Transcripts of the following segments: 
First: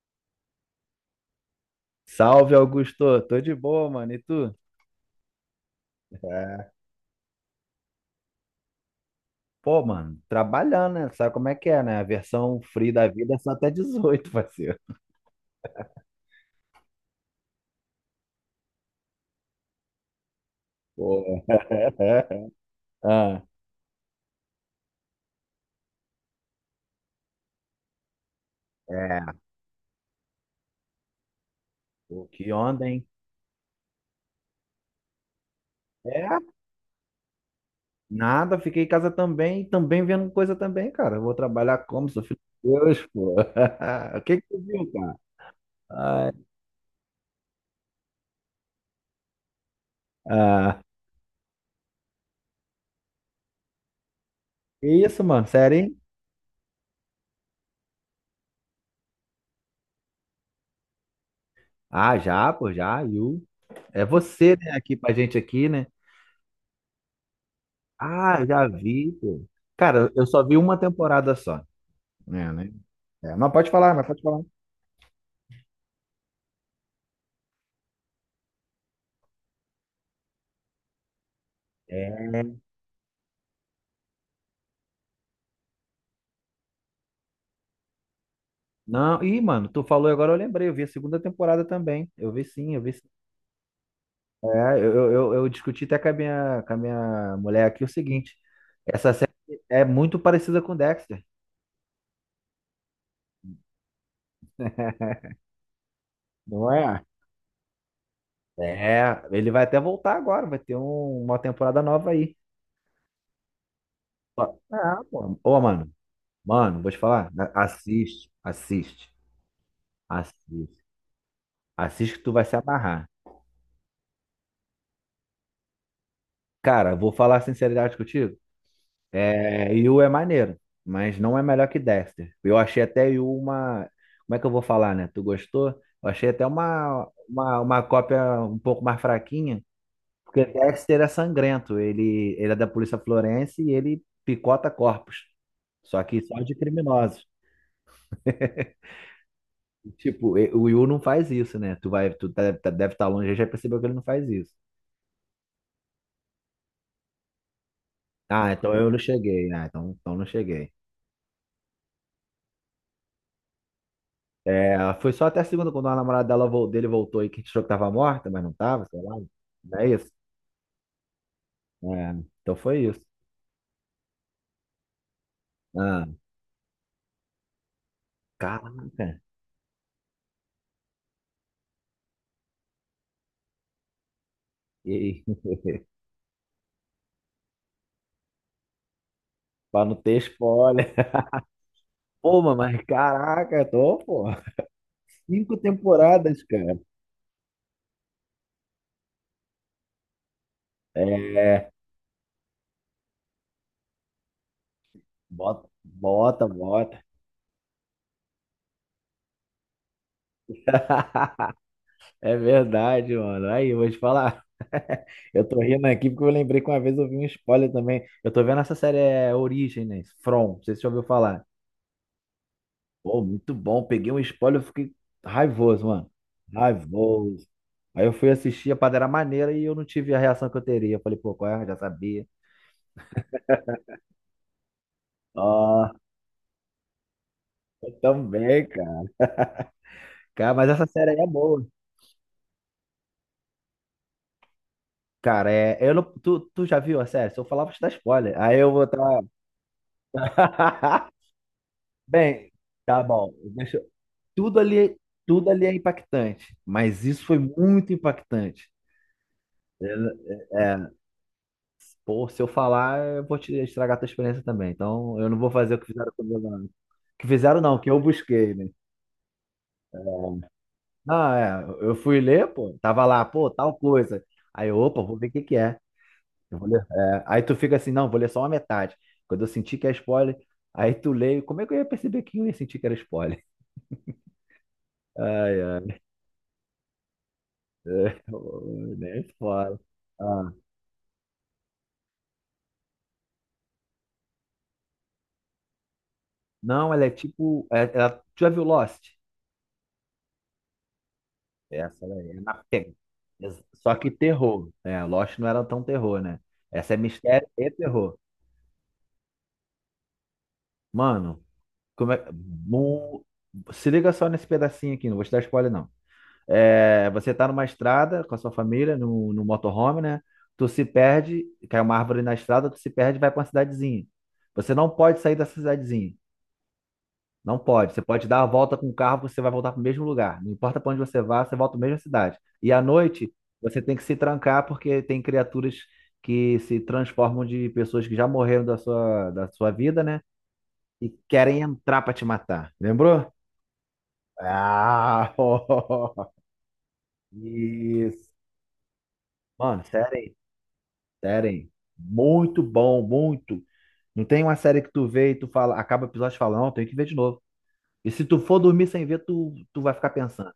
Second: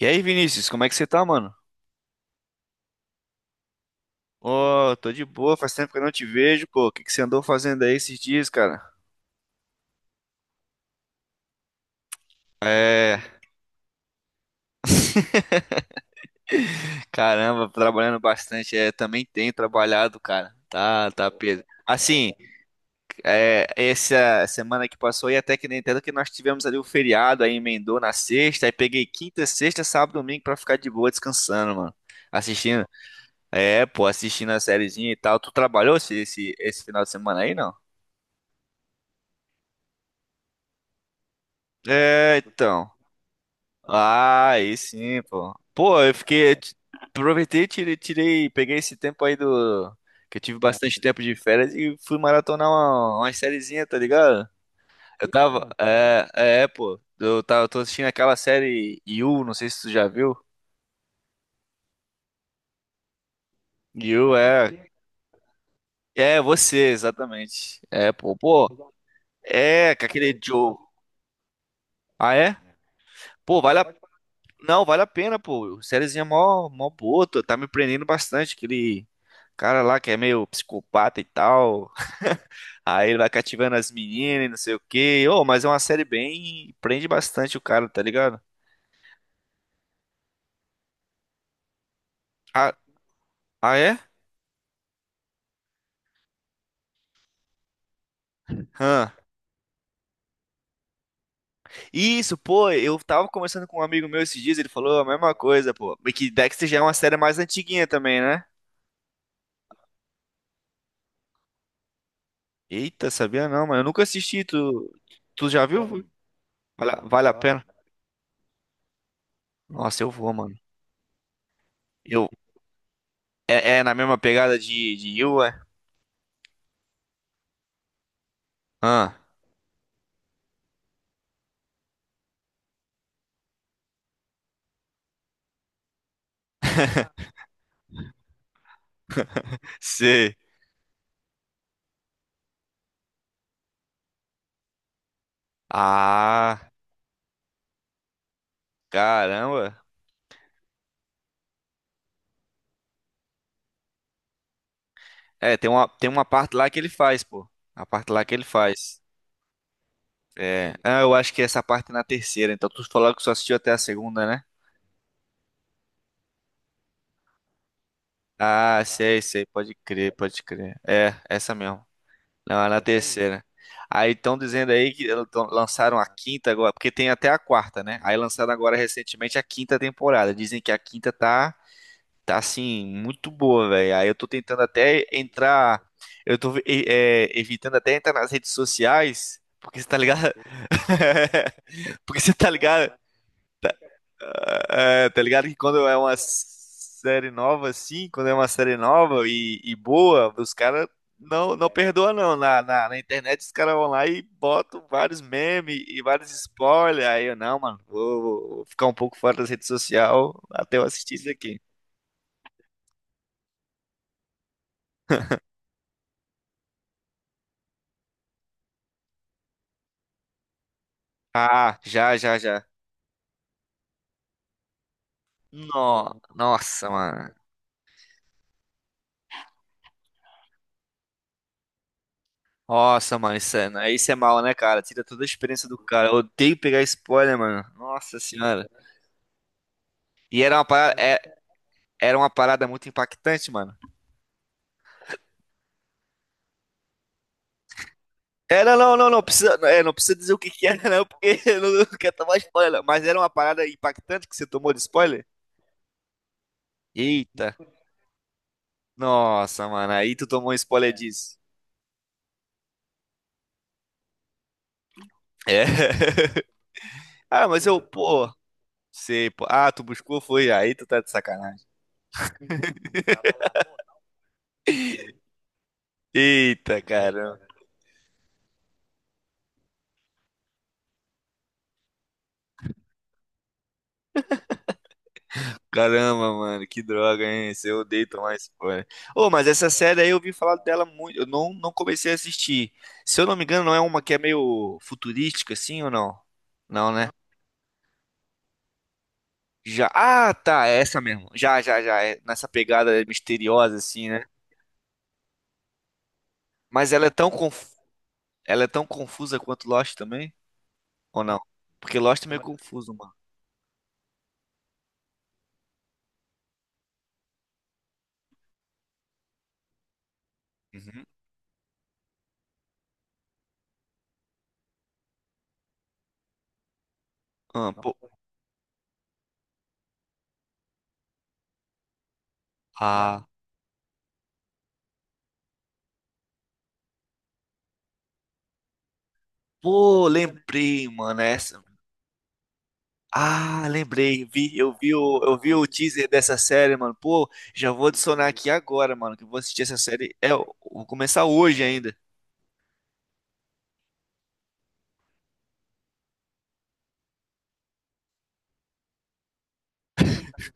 E aí, Vinícius, como é que você tá, mano? Salve, Augusto. Tô de boa, mano. E tu? Ô, tô de boa, faz tempo que eu não te vejo, É, pô. O que que você andou fazendo aí esses dias, cara? pô, mano, trabalhando, né? Sabe como é que é, né? A versão free da vida é só até 18, parceiro. Caramba, trabalhando bastante. É, também tenho trabalhado, cara. Tá, tá, Pô. Pedro. Assim, Ah, é, essa semana que passou aí, até que nem tanto que nós tivemos ali o feriado, aí emendou na sexta, aí peguei é, quinta, sexta, sábado, domingo pra ficar de boa descansando, mano. pô, que Assistindo, onda, hein? É, pô, assistindo a sériezinha e tal. Tu trabalhou esse, É, esse, esse final de semana aí, não? nada. Fiquei em casa também, também vendo coisa também, cara. Eu vou trabalhar como? Sou É, filho de então. Deus, pô. O que que Ah, tu aí viu, cara? sim, pô. Pô, eu Ai, fiquei. Aproveitei, tirei, peguei esse tempo aí do. Que eu tive ah, bastante tempo de férias e fui maratonar uma sériezinha, tá ligado? que isso, Eu mano? tava. Sério, hein? Pô. Eu tô assistindo aquela série You, não sei se tu já viu. Ah, já, pô, já. É You você, né? é. Aqui pra gente aqui, né? É, você, exatamente. É, pô. Ah, já Pô, vi, pô. é, com Cara, eu aquele só vi Joe. uma temporada só. Ah, É, é? né? É, mas Pô, pode vale a falar, mas pode falar. Não, vale a pena, pô. Sériezinha mó, mó boa, tá me prendendo bastante. Aquele cara lá que é meio psicopata e tal. É. Aí ele vai cativando as meninas e não sei o quê. Ô, mas é uma série bem. Prende bastante o cara, tá ligado? Não, ih, mano, tu falou e agora eu lembrei, eu vi a segunda temporada também. Eu vi Ah, sim, eu vi sim. ah é? É, eu discuti até com a minha mulher aqui o seguinte: essa Hã. série é muito parecida com Dexter. Isso, pô, eu tava conversando com um amigo meu esses dias, ele falou a mesma coisa, pô. Mas que Dexter Não já é uma é? série mais antiguinha também, né? É, ele vai até voltar agora, vai ter uma temporada nova aí. Eita, sabia não, mano. Eu nunca assisti, Ó, tu, ah, pô. tu Ô, já mano, viu? mano, vou te Vale falar, a pena? assiste, assiste, Nossa, eu vou, mano. assiste. Assiste que Eu tu vai se amarrar. É, na mesma pegada de You, é? Cara, vou falar a sinceridade contigo. Ah, É, Yu é maneiro, mas não é melhor que Dexter. Eu achei até Yu uma. Como é que eu vou falar, né? Tu gostou? Eu achei até uma cópia um pouco mais fraquinha, sei. porque Dexter é sangrento. Ele é da polícia florense e ele picota corpos. Só que só de Ah, criminosos. caramba. Tipo, o Yu não faz isso, né? Tu vai, deve estar longe, já percebeu que ele não faz isso. É, tem uma parte lá que ele faz, pô. A parte lá que ele Ah, então eu não faz. cheguei. Ah, então não cheguei. É. Ah, eu acho que essa parte é na terceira. Então tu falou que só assistiu até a segunda, né? É, foi só até a segunda, quando a namorada dele voltou e que a gente achou que tava morta, mas não Ah, tava, sei lá. sei, sei. Pode Não é isso? crer, pode crer. É, essa mesmo. É, então Não, é na foi isso. terceira. Aí estão dizendo aí que lançaram Ah, a quinta agora, porque tem até a quarta, né? Aí lançaram agora caraca. recentemente a quinta temporada. Dizem que a quinta tá. Tá assim, muito boa, velho. Aí eu tô tentando E até aí? entrar. Eu tô evitando até entrar nas redes sociais, porque Pra você não tá ter ligado? spoiler. Porque você Pô, tá mano, mas ligado? caraca, tô, pô. Tá ligado que Cinco quando é uma temporadas, cara. série nova, assim, quando é uma série nova e boa, os caras não, não É, perdoa não. Na internet os caras vão lá e botam vários bota, memes e vários bota, bota. spoilers. Aí eu, não, mano, vou ficar um pouco fora das redes sociais até eu assistir isso aqui. É verdade, mano. Aí, eu vou te falar. Eu tô rindo aqui porque eu lembrei que uma vez eu vi um spoiler também. Eu tô vendo essa série é Origem, né? From, não sei se você já ouviu falar. Ah, já, já, já. Pô, muito bom. Peguei um spoiler, eu fiquei raivoso, mano. Nossa, mano. Raivoso. Aí eu fui assistir a Padeira Maneira e eu não tive a reação que eu teria. Eu falei, pô, qual é? Eu já sabia. Nossa, mano, aí isso é mal, né, cara? Tira toda a experiência do Ah, cara. Eu odeio pegar spoiler, mano. eu Nossa também, senhora. cara. E Cara, mas essa série aí é boa. era uma parada muito impactante, mano. Cara, é, eu não, tu já viu a série? Se eu falar, vou te dar spoiler. Aí eu vou Não, não, não, não estar. precisa, é, não precisa dizer o que que era, não, porque eu não quero tomar Bem, spoiler. Não. tá Mas era uma bom. parada impactante que você Tudo tomou de ali, spoiler? tudo ali é impactante, mas isso foi Eita. muito impactante. Nossa, mano, É. aí tu tomou um É, é. spoiler disso. Pô, se eu falar, eu vou te estragar a tua experiência também. Então, eu não vou É. fazer o que fizeram comigo. Não. Que Ah, fizeram mas eu, não, que eu pô, busquei, né? sei, pô. Ah, tu buscou, foi, aí tu tá de Não, é, sacanagem. eu fui ler, pô, tava lá, pô, tal coisa. Aí, eu, opa, vou ver o que que é. Eu vou Eita, ler. É. cara. Aí tu fica assim, não, vou ler só uma metade. Quando eu senti que é spoiler, aí tu leio. Como é que eu ia perceber que eu ia sentir que era spoiler? Ai, ai, Caramba, mano, que droga, hein? Esse Eu odeio é, tomar spoiler. nem Ô, mas essa fora. série aí eu ouvi Ah, falar dela muito. Eu não, não comecei a assistir. Se eu não me engano, não é uma que é meio futurística, assim ou não? Não, não, ela né? é tipo, tu já viu Lost? Já. Ah, tá, é essa mesmo. Já, já, já. Essa É daí é nessa na pega. pegada misteriosa, Só assim, que né? terror. É, Lost não era tão terror, né? Mas Essa é ela é tão mistério e conf... terror. Ela é tão confusa quanto Lost também? Ou não? Mano, Porque como Lost é. é meio confuso, mano. Se liga só nesse pedacinho aqui, não vou te dar spoiler, não. É, você tá numa estrada com a sua família, no motorhome, né? Tu se Uhum. perde, cai uma árvore na estrada, tu se perde e vai pra uma cidadezinha. Você não pode sair dessa cidadezinha. Não Ah, pode. pô... Você pode dar a volta com o carro, você vai voltar para o mesmo lugar. Não importa para onde você vá, você volta para a mesma cidade. E à Ah, noite, você tem que se trancar porque tem criaturas que se transformam de pessoas que já morreram da sua vida, pô, né? lembrei, E mano. querem Essa. entrar para te matar. Lembrou? Ah, lembrei, eu vi o, Ah! eu vi o teaser dessa série, mano. Pô, já vou adicionar Isso. aqui agora, mano, que eu vou assistir essa Mano, série. sério, É, hein? eu vou começar Sério. hoje Hein? ainda. Muito bom, muito. Não tem uma série que tu vê e tu fala, acaba o episódio e fala, não, tem que ver de novo. E se tu for dormir sem ver, tu vai ficar pensando.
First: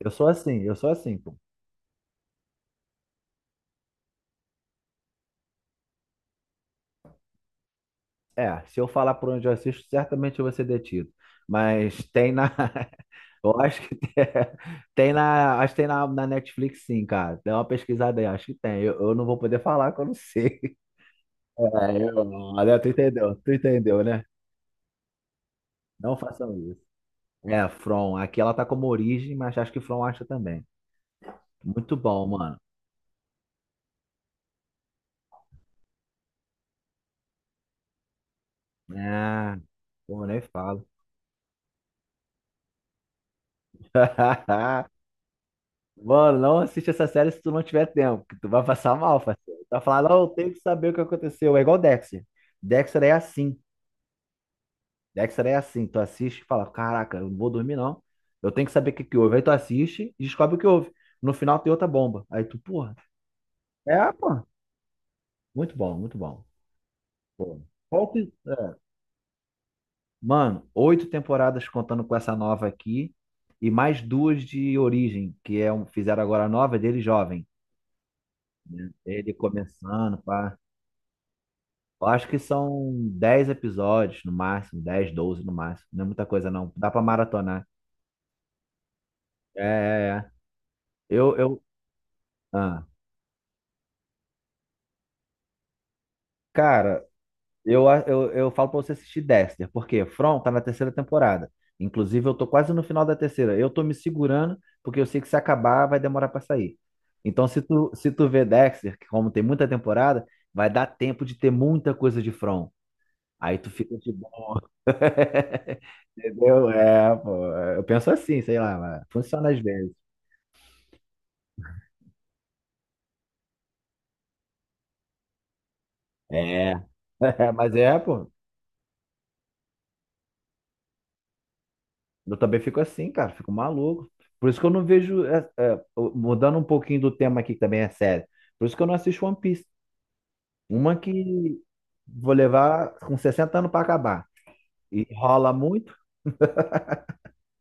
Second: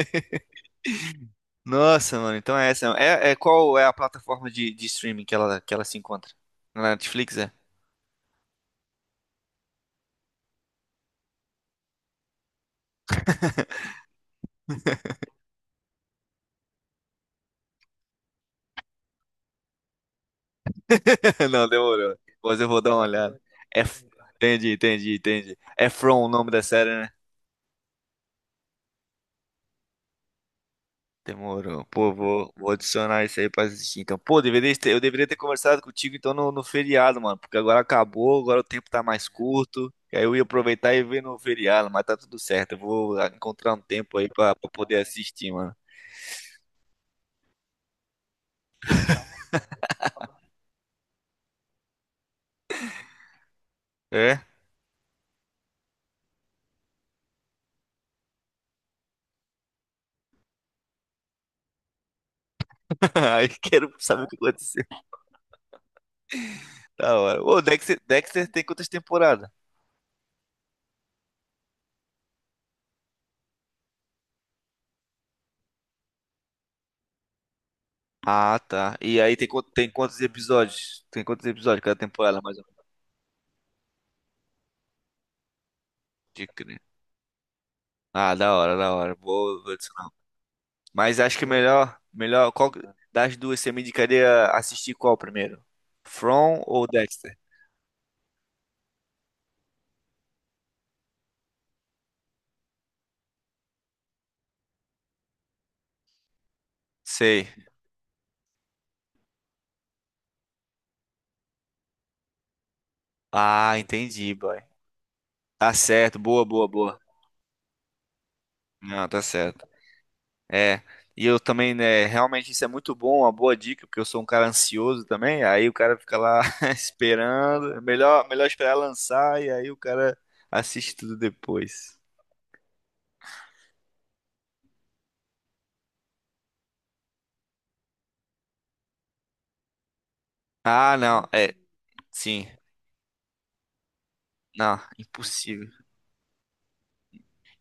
Eu sou assim, pô. Nossa, mano, então é essa. É, qual é a plataforma de streaming que ela se encontra? Na Netflix, é? É, se eu falar por onde eu assisto, certamente eu vou ser detido. Mas tem na. Eu acho que tem na. Acho que tem na Netflix, sim, cara. Dá uma pesquisada aí, acho que tem. Eu não vou poder falar que eu não sei. Não, É, eu, demorou. Depois eu olha, vou tu dar uma entendeu, olhada. tu É, entendeu, f- né? Entendi, entendi, entendi. É Não From o nome façam da isso. série, né? É, From. Aqui ela tá como origem, mas acho que From acha também. Demorou. Muito Pô, bom, vou, mano. vou adicionar isso aí pra assistir. Então, pô, eu deveria ter conversado contigo então no feriado, mano. Porque agora acabou, agora o tempo tá mais É, curto. E aí pô, eu nem ia falo. aproveitar e ver no feriado, mas tá tudo certo. Eu vou encontrar um tempo aí pra poder assistir, mano. Mano, não assiste essa série se tu não tiver tempo, que tu vai passar mal, parceiro. Tu vai falar, não, eu tenho que saber o que aconteceu. É igual Dexter. Dexter é assim. É? Dexter é assim. Tu assiste e fala, caraca, eu não vou dormir, não. Eu tenho que saber o que que houve. Aí tu assiste e descobre o que houve. No final tem outra bomba. Aí tu, porra. Aí quero É, saber o que pô. aconteceu. Muito bom, muito bom. Da hora. Ô, Pô. Dexter, Qual que- Dexter tem é. quantas temporadas? Mano, oito temporadas contando com essa nova aqui. E mais duas de origem, que é um, fizeram agora a nova é dele jovem. Ah, tá. E Ele aí tem começando, quantos pá. episódios? Tem quantos episódios cada Eu acho que temporada, mais ou menos? são 10 episódios no máximo, 10, 12 no máximo. Não é muita De coisa, não. crer. Dá pra maratonar. Ah, da hora, da hora. Vou, É, vou é, é. Mas acho que é Eu, melhor, melhor, qual ah. das duas você me indicaria assistir qual primeiro? From ou Cara, Dexter? eu falo pra você assistir Dexter, porque From tá na terceira temporada. Inclusive, eu tô quase no final da terceira. Eu tô me segurando, porque eu sei que se acabar, vai demorar pra sair. Então, Sei. se tu vê Dexter, que como tem muita temporada, vai dar tempo de ter muita coisa de From. Aí tu Ah, fica de entendi, bom. boy. Tá certo, boa, boa, Entendeu? boa. É, pô. Eu penso assim, sei lá, mas Não, tá funciona às certo. vezes. É, e eu também, né, realmente isso é muito bom, uma boa dica, porque eu sou um cara ansioso também, aí o cara fica lá É. esperando, Mas é é, melhor, pô. melhor esperar lançar e aí o cara assiste tudo depois. Eu também fico assim, cara. Fico maluco. Por isso que eu não vejo. É, é, mudando um pouquinho do tema aqui, que também é sério. Por isso que eu não assisto One Piece. Ah, Uma que não, é, vou sim, levar com 60 anos pra acabar. não, E rola impossível. muito.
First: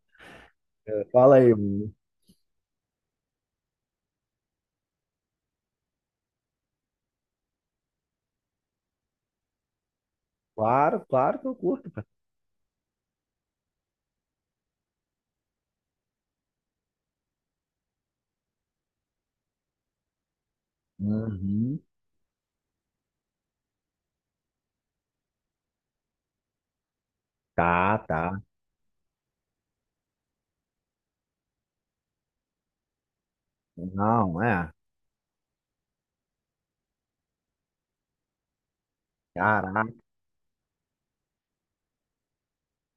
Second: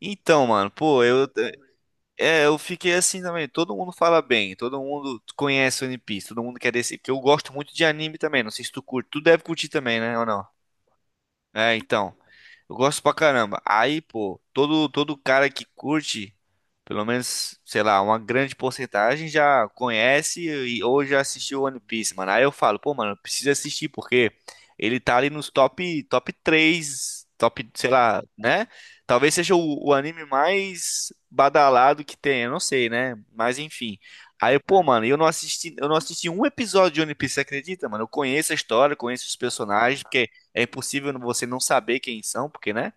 Então, mano, pô, Fala aí, mano. Eu fiquei assim também. Todo mundo fala bem, todo mundo conhece One Piece, todo mundo quer desse. Porque eu gosto muito de anime também. Não sei se tu curte. Tu deve curtir também, né? Ou não? Claro, claro que eu É, curto, cara. então. Eu gosto pra caramba. Aí, pô, todo cara que curte, pelo menos, sei lá, uma grande porcentagem já conhece ou já assistiu One Uhum. Piece, mano. Aí eu falo, pô, mano, precisa assistir porque ele tá ali nos top, top 3, top, sei Tá, lá, tá. né? Talvez seja o anime mais badalado que tem, eu não sei, né? Mas enfim. Não, Aí, é. pô, mano, eu não assisti um episódio de One Piece, você acredita, mano? Eu conheço a história, conheço os Caraca. personagens, porque é impossível você não saber quem são, porque, né?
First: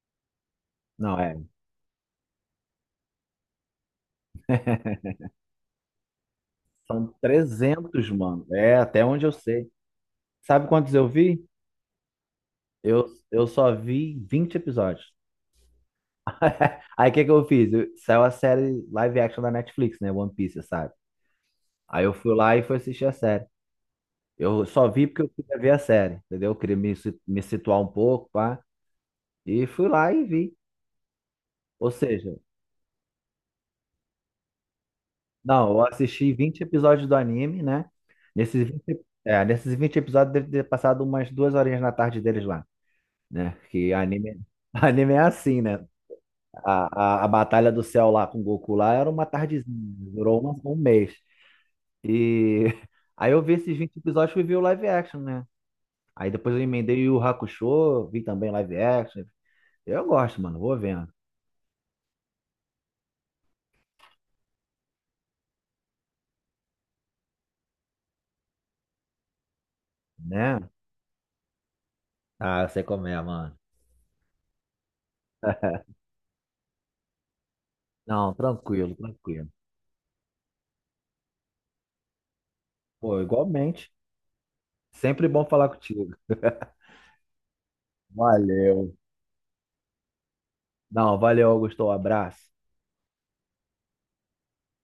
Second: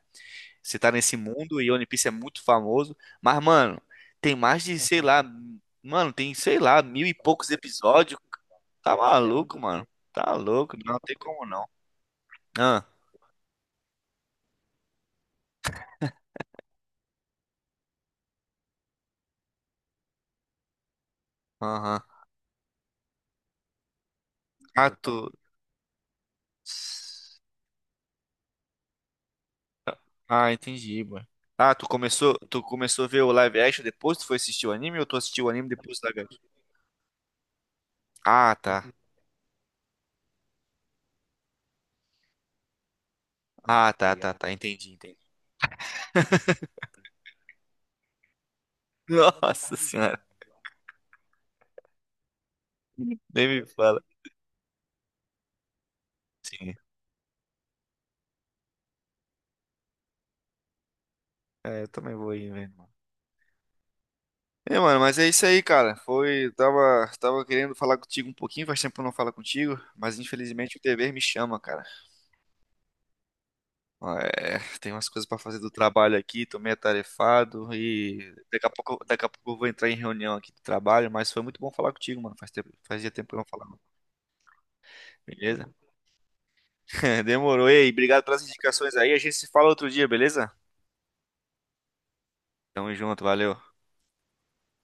Você tá nesse Não, é. mundo e One Piece é muito famoso. Mas, mano, tem mais de, sei lá, mano, tem, sei lá, mil São e poucos 300, episódios. mano. É, Tá até onde eu maluco, sei. mano. Tá Sabe louco, quantos não eu tem vi? como não. Ah, Eu só vi 20 episódios. Aí o que que eu fiz? Saiu a série live action da Netflix, né? One Piece, sabe? aham. Aí eu fui lá e fui assistir a série. Eu só Ah, vi porque eu tu. queria ver a série, entendeu? Eu queria me situar um pouco, pá. E fui lá e Ah, vi. entendi, mano. Ah, tu Ou seja, começou, tu começou a ver o live action depois? Tu foi assistir o anime ou tu assistiu o anime não, eu depois do live assisti action? 20 episódios do anime, né? Ah, Nesses tá. vinte, é, nesses vinte episódios deve ter passado umas duas horinhas na tarde deles lá, né? Ah, Que tá, tá, anime, tá. Entendi, anime entendi. é assim, né? A batalha do céu lá com o Goku lá era uma tardezinha, Nossa senhora, durou um mês. E aí eu nem vi me esses 20 fala. episódios e vi o live action, né? Aí depois eu Sim. emendei o Yu Yu Hakusho, vi também live action. Eu gosto, mano, vou vendo, É, eu também vou ir vendo. É, mano, mas é isso aí, cara. Tava querendo falar contigo um pouquinho, faz tempo que eu não falo contigo, mas né? infelizmente o dever me chama, cara. Ah, eu sei como é, mano. É, tem umas coisas pra fazer do trabalho aqui, tô meio atarefado e Não, daqui a tranquilo, pouco, daqui a tranquilo. pouco eu vou entrar em reunião aqui do trabalho, mas foi muito bom falar contigo, mano. Faz tempo, fazia Pô, tempo que eu não falava. igualmente. Sempre bom falar Beleza? contigo. Demorou. Ei, obrigado pelas indicações Valeu. aí. A gente se fala outro dia, beleza? Não, valeu, Augusto. Um abraço. Tamo junto, valeu.